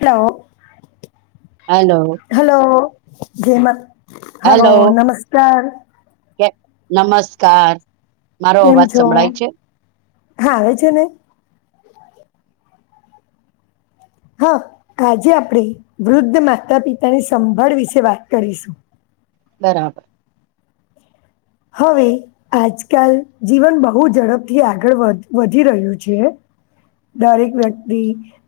Hello. Hello. Hello જયમત hello hello નમસ્કાર. કે નમસ્કાર. મારો કેમ અવાજ છો સંભળાય છે હા આવે છે ને હા આજે આપણેે વૃદ્ધ માતા પિતાની સંભાળ વિશે વાત કરીશું. બરાબર. હવે આજકાલ જીવન બહુ ઝડપથી આગળ વ વધી રહ્યું છે. દરેક વ્યક્તિ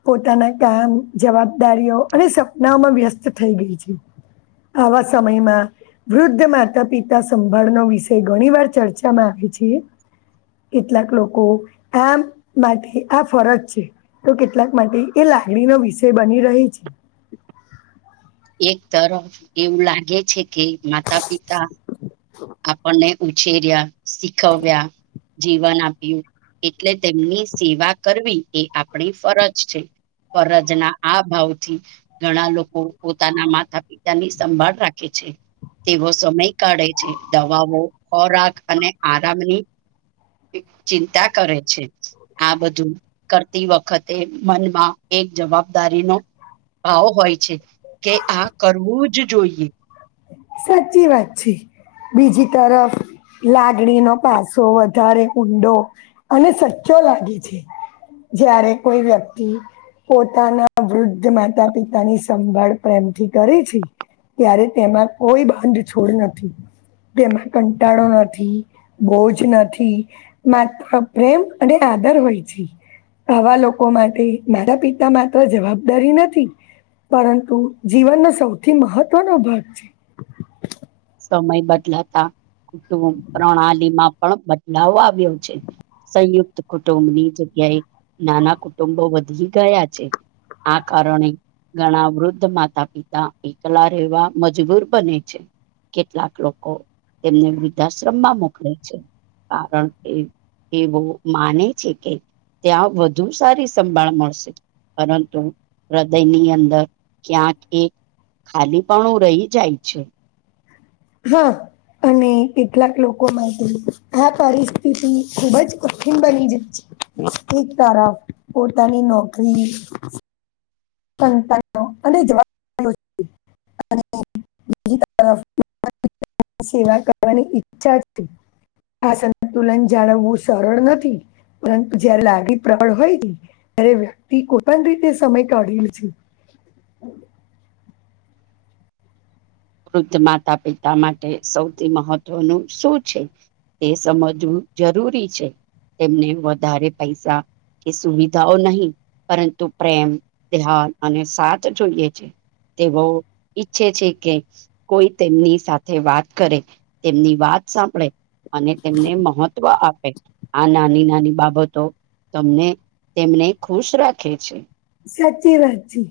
પોતાના કામ જવાબદારીઓ અને સપનાઓમાં વ્યસ્ત થઈ ગઈ છે. આવા સમયમાં વૃદ્ધ માતા પિતા સંભાળનો વિષ ઘણી વાર ચર્ચામાં આવે છે. કેટલાક લોકો કામ માટે આ ફરજ છે તો કેટલાક માટે એ લાગણીનો વિષય બની રહી છે. એક તરફ એવું લાગે છે કે માતા પિતા [inaudible] આપણને ઉછેર્યા શીખવ્યા જીવન આપ્યું એટલે તેમની સેવા કરવી એ આપણી ફરજ છે. ફરજના આ ભાવથી ઘણા લોકો પોતાના માતા પિતા ની સંભાળ રાખે છે. તેવો સમય કાઢે છે દવાઓ ખોરાક અને આરામની ચિંતા કરે છે. આ બધું કરતી વખતે મનમાં એક જવાબદારી નો ભાવ હોય છે કે આ કરવું જ જોઈએ. સાચી વાત છે. બીજી તરફ લાગણી નો પાછો વધારે ઊંડો અને સચ્ચો લાગે છે જ્યારે કોઈ વ્યક્તિ પોતાના વૃદ્ધ માતા પિતાની સંભાળ પ્રેમથી કરી છે. ત્યારે તેમાં કોઈ બંધ છોડ નથી. તેમાં કંટાળો નથી બોજ નથી. મહાત્મા પ્રેમ અને આદર હોય છે. આવા લોકો માટે માતા પિતા માત્ર જવાબદારી નથી. પરંતુ જીવનનો સૌથી મહત્વનો ભાગ છે. સમય બદલાતા કુટુંબ પ્રણાલી માં પણ બદલાવ આવ્યો છે. સંયુક્ત કુટુંબની જગ્યાએ નાના કુટુંબો વધી ગયા છે. આ કારણે ઘણા વૃદ્ધ માતા પિતા એકલા રહેવા મજબૂર બને છે. કેટલાક લોકો તેમને વૃદ્ધાશ્રમ માં મોકલે છે કારણ કે એવો માને છે કે ત્યાં વધુ સારી સંભાળ મળશે. પરંતુ હૃદયની અંદર ક્યાંક એ ખાલી પાનું રહી જાય છે. હા. અને કેટલાક લોકો માટે આ પરિસ્થિતિ ખુબ જ કઠિન બની જાય છે. એક તરફ પોતાની નોકરી સંતાનો અને જવાબદારી અને બીજી તરફ [unintelligible] સેવા કરવાની ઈચ્છા છે. આ સંતુલન જાળવવું સરળ નથી. પરંતુ જયારે લાગણી પ્રબળ હોય ત્યારે વ્યક્તિ કોઈ પણ રીતે સમય કાઢેલ છે. વૃદ્ધ માતા પિતા માટે સૌથી મહત્વનું શું છે. તે સમજવું જરૂરી છે તેમને વધારે પૈસા એ સુવિધાઓ નહી પરંતુ પ્રેમ ધ્યાન અને સાથ જોઈએ છે. તે બહુ ઈચ્છે છે કે કોઈ તેમની સાથે વાત કરે તેમની વાત સાંભળે અને તેમને મહત્વ આપે. આ નાની નાની બાબતો તમને તેમને ખુશ રાખે છે. સાચી વાત છે.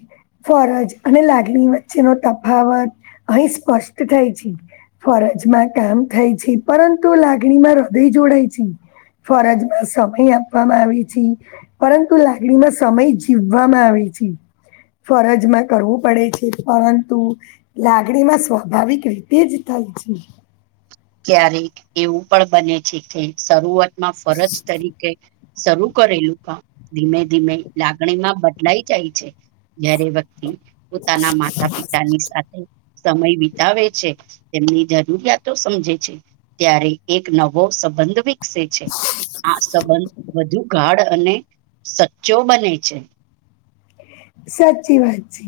ફરજ અને લાગણી વચ્ચેનો તફાવત અહીં સ્પષ્ટ થાય છે. ફરજમાં કામ થાય છે પરંતુ લાગણીમાં હૃદય જોડાય છે ફરજમાં સમય આપવામાં આવે છે પરંતુ લાગણીમાં સમય જીવ જીવવામાં આવે છે ફરજમાં કરવું પડે છે પરંતુ લાગણી માં સ્વાભાવિક રીતે જ થાય છે. ક્યારેક એવું પણ બને છે કે શરૂઆતમાં ફરજ તરીકે કે શરૂ કરેલું કામ ધીમે ધીમે લાગણીમાં બદલાઈ જાય છે. ઘારે વ્યક્તિ પોતાનામા માતા પિતાની સાથે સમય વિતાવે છે તેમની જરૂરિયાતો સમજે છે ત્યારે એક નવો સંબંધ વિકસે છે. આ સંબંધ વધુ ગાઢ અને સચ્ચો બને છે. સાચી વાત છે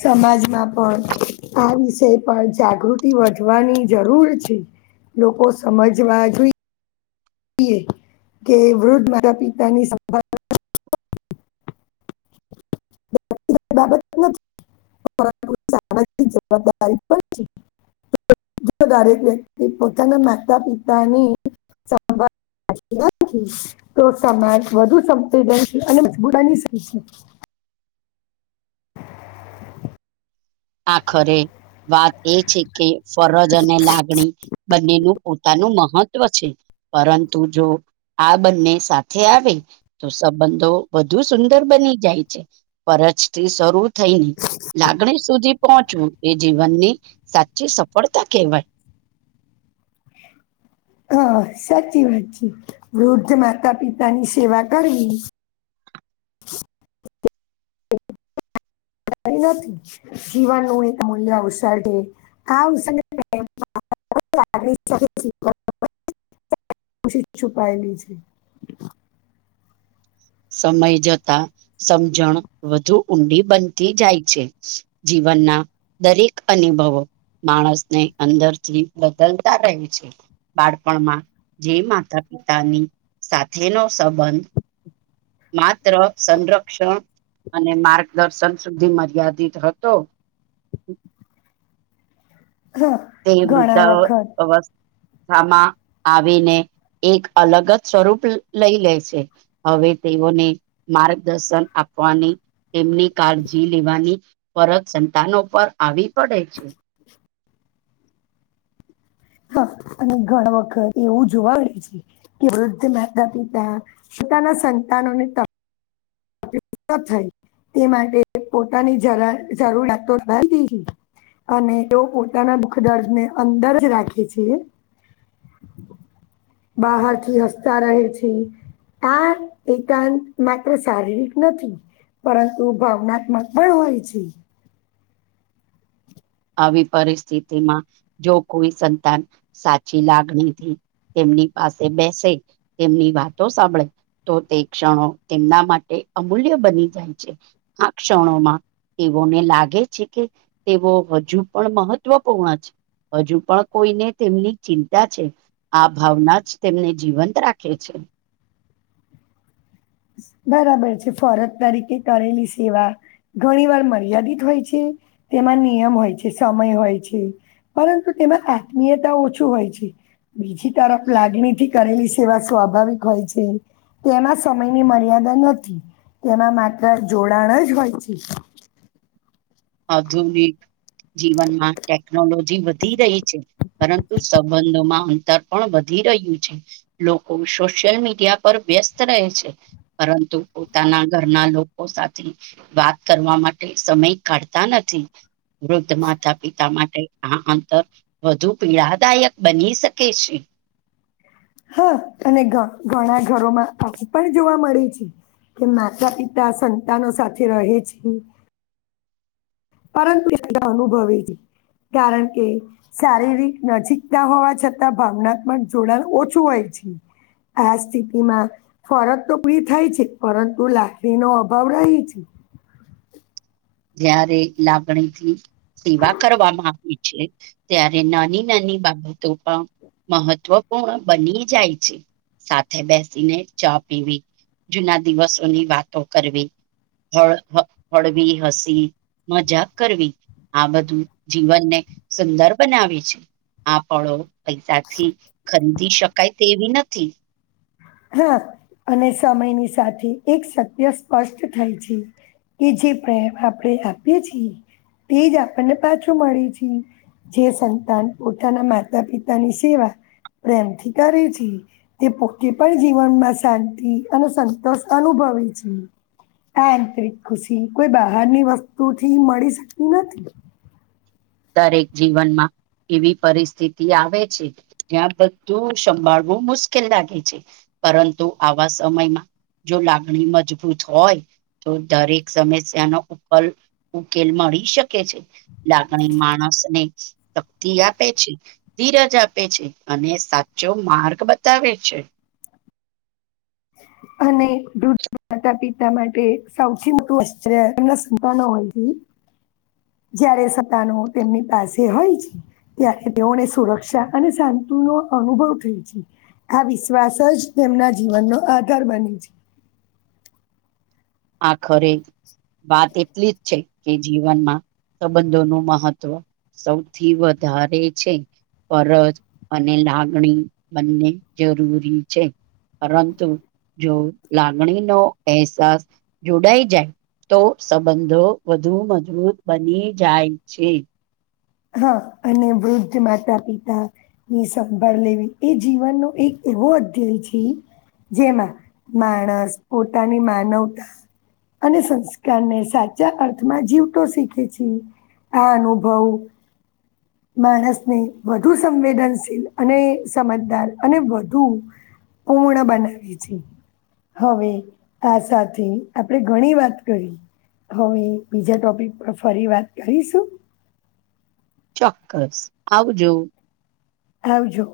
સમાજમાં પણ આ વિષય પણ જાગૃતિ વધવાની જરૂર છે લોકો સમજવા જોઈએ. કે વૃ્ધ માતા પિતાની સંભાળ નથી જવાબદારી પણ છે. જો દરેક વ્યક્તિ પોતાના માતા પિતાની સંભાળ તો સમાજ વધુ સંદનશીલ અને મજબૂતાની આખરે વાત એ છે કે ફરજ અને લાગણી બંનેનું પોતાનું મહત્વ છે પરંતુ જો આ બંને સાથે આવે તો સંબંધો વધુ સુંદર બની જાય છે ફરજથી શરૂ થઈને લાગણી સુધી પહોંચવું એ જીવનની સાચી સફળતા કહેવાય. [inaudible] હ સાચી વાત છે વૃદ્ધ માતા પિતાની સેવા કરવી. નથી જીવનનું એક મૂલ્ય અવસરે આ ખુશી છુપાયેલી છે. સમય જતા સમજણ વધુ ઊંડી બનતી જાય છે જીવનના દરેક અનુભવો માણસને અંદરથી બદલતા રહે છે. બાળપણમાં જે માતા પિતાની સાથેનો સંબંધ માત્ર સંરક્ષણ અને માર્ગદર્શન સુધી મર્યાદિત હતો. હા તે ઘણા વૃદ્ધા વખત અવસ્થા અવસ્થામાં આવીને એક અલગ જ સ્વરૂપ લઈ લે છે. હવે તેઓને માર્ગદર્શન આપવાની. તેમની કાળજી લેવાની ફરત સંતાનો પર આવી પડે છે. અને ઘણ વખત એવું જોવા મળે છે. કે વૃદ્ધ માતા પિતા પોતાના સંતાનોને થાય તે માટે પોતાની જરૂરતો અને એઓ પોતાના દુઃખ દર્દ ને અંદર જ રાખે છીએ. [inaudible] બહારથી હસતા રહે છે આ એકાંત માત્ર સારી નથી પરંતુ ભાવનાત્મક પણ હોય છે. આવી પરિસ્થિતિમાં જો કોઈ સંતાન સાચી લાગણી થી તેમની પાસે બેસે તેમની વાતો સાંભળે તો તે ક્ષણો તેમના માટે અમૂલ્ય બની જાય છે. આ ક્ષણોમાં તેઓને લાગે છે કે તેઓ હજુ પણ મહત્વપૂર્ણ છે હજુ પણ કોઈને તેમની ચિંતા છે. આ ભાવના જ તેમને જીવંત રાખે છે. બરાબર છે ફરજ તરીકે કરેલી સેવા ઘણી વાર મર્યાદિત હોય છે તેમાં નિયમ હોય છે સમય હોય છે. પરંતુ તેમાં આત્મીયતા ઓછું હોય છે. બીજી તરફ લાગણીથી કરેલી સેવા સ્વાભાવિક હોય છે તેના સમયની મર મર્યાદા નથી તેમાં માત્ર જોડાણ જ હોય છે. આધુનિક જીવનમાં ટેકનોલોજી વધી રહી છે. પરંતુ સંબંધોમાં અંતર પણ વધી રહ્યું છે. લોકો સોશિયલ મીડિયા પર વ્યસ્ત રહે છે. પરંતુ પોતાના ઘરના લોકો સાથે વાત કરવા માટે સમય કરતા નથી વૃદ્ધ માતા પિતા માટે આ અંતર વધુ પીડાદાયક બની શકે છે. હા અને ઘણા ઘરોમાં આવું પણ જોવા મળે છે. કે માતા પિતા સંતાનો સાથે રહે છે. પરંતુ એના અનુભવે જ કારણ કે શારીરિક નજીક ના હોવા છતાં ભાવનાત્મક જોડાણ ઓછું હોય છે. આ સ્થિતિમાં ફરજ તો બી થાય છે પરંતુ લાકડીનો અભાવ રહી છે. જયારે લાગણી થી સેવા કરવામાં આવી ત્યારે નાની નાની બાબતો પણ મહત્વપૂર્ણ બની જાય છે. સાથે બેસીને ચા પીવી જૂના દિવસોની વાતો કરવી હળ હ હળવીી હસ મજાક કરવી આ બધું જીવનને સુંદર બનાવે છે. આ ફળો પૈસાથી ખરીદી શકાય તેવી નથી હા અને સમયની સાથે એક સત્ય સ્પષ્ટ થાય છે. એ જે પ્રેમ આપણેે આપીએ છીએ તેજ આપણને પાછું મળે છે. જે સંતાન પોતાના માતા પિતા ની સેવા પ્રેમ કરે છે તે પોતે પણ જીવનમાં શાંતિ અને સંતોષ અનુભવે છે. આ આંતરિક ખુશી કોઈ બહારની વસ્તુ થી મળી શકતી નથી દરેક જીવનમાં એવી પરિસ્થિતિ આવે છે જ્યાં બધું સંભાળવું મુશ્કેલ લાગે છે. પરંતુ આવા સમયમાં જો લાગણી મજબૂત હોય તો દરેક સમસ્યાનોો ઉકેલ ઉકેલ મળી શકે છે. અને માણસ ને શક્તિ આપે છે. ધીરજ આપે છે અને સાચો માર્ગ બતાવે છે. અને દુ માતા પિતા માટે સૌથી મોટું આશ્ચર્ય એમના સંતાનો હોય છે. જયારે સંતાનો તેમની પાસે હોય છે. ત્યારે તેઓને સુરક્ષા અને શાંતિનો અનુભવ થાય છે. આ વિશ્વાસ જ તેમના જીવનનો આધાર બને છે. આખરે વાત એટલી જ છે કે જીવનમાં સંબંધોનું મહત્વ સૌથી વધારે છે. ફરજ અને લાગણી બંને જરૂરી છે. પરંતુ જો લાગણીનો અહેસાસ. જોડાઈ જાય તો સંબંધો વધુ મજબૂત બની જાય છે. હા અને વૃદ્ધ માતા પિતા. ની સંભાળ લેવી એ જીવનનો એક એવો અધ્યાય છે. જેમાં માણસ પોતાની માનવતા. અને સંસ્કારને સાચા અર્થમાં જીવતો શીખે છે. આ અનુભવ. માણસને વધુ સંવેદનશીલ અને સમજદાર અને વધુ. પૂર્ણ બનાવીએ છીએ. હવે આ સાથે આપણે ઘણી વાત કરી. હવે બીજા ટોપિક પર ફરી વાત કરીશું. ચોક્કસ આવજો. આવજો.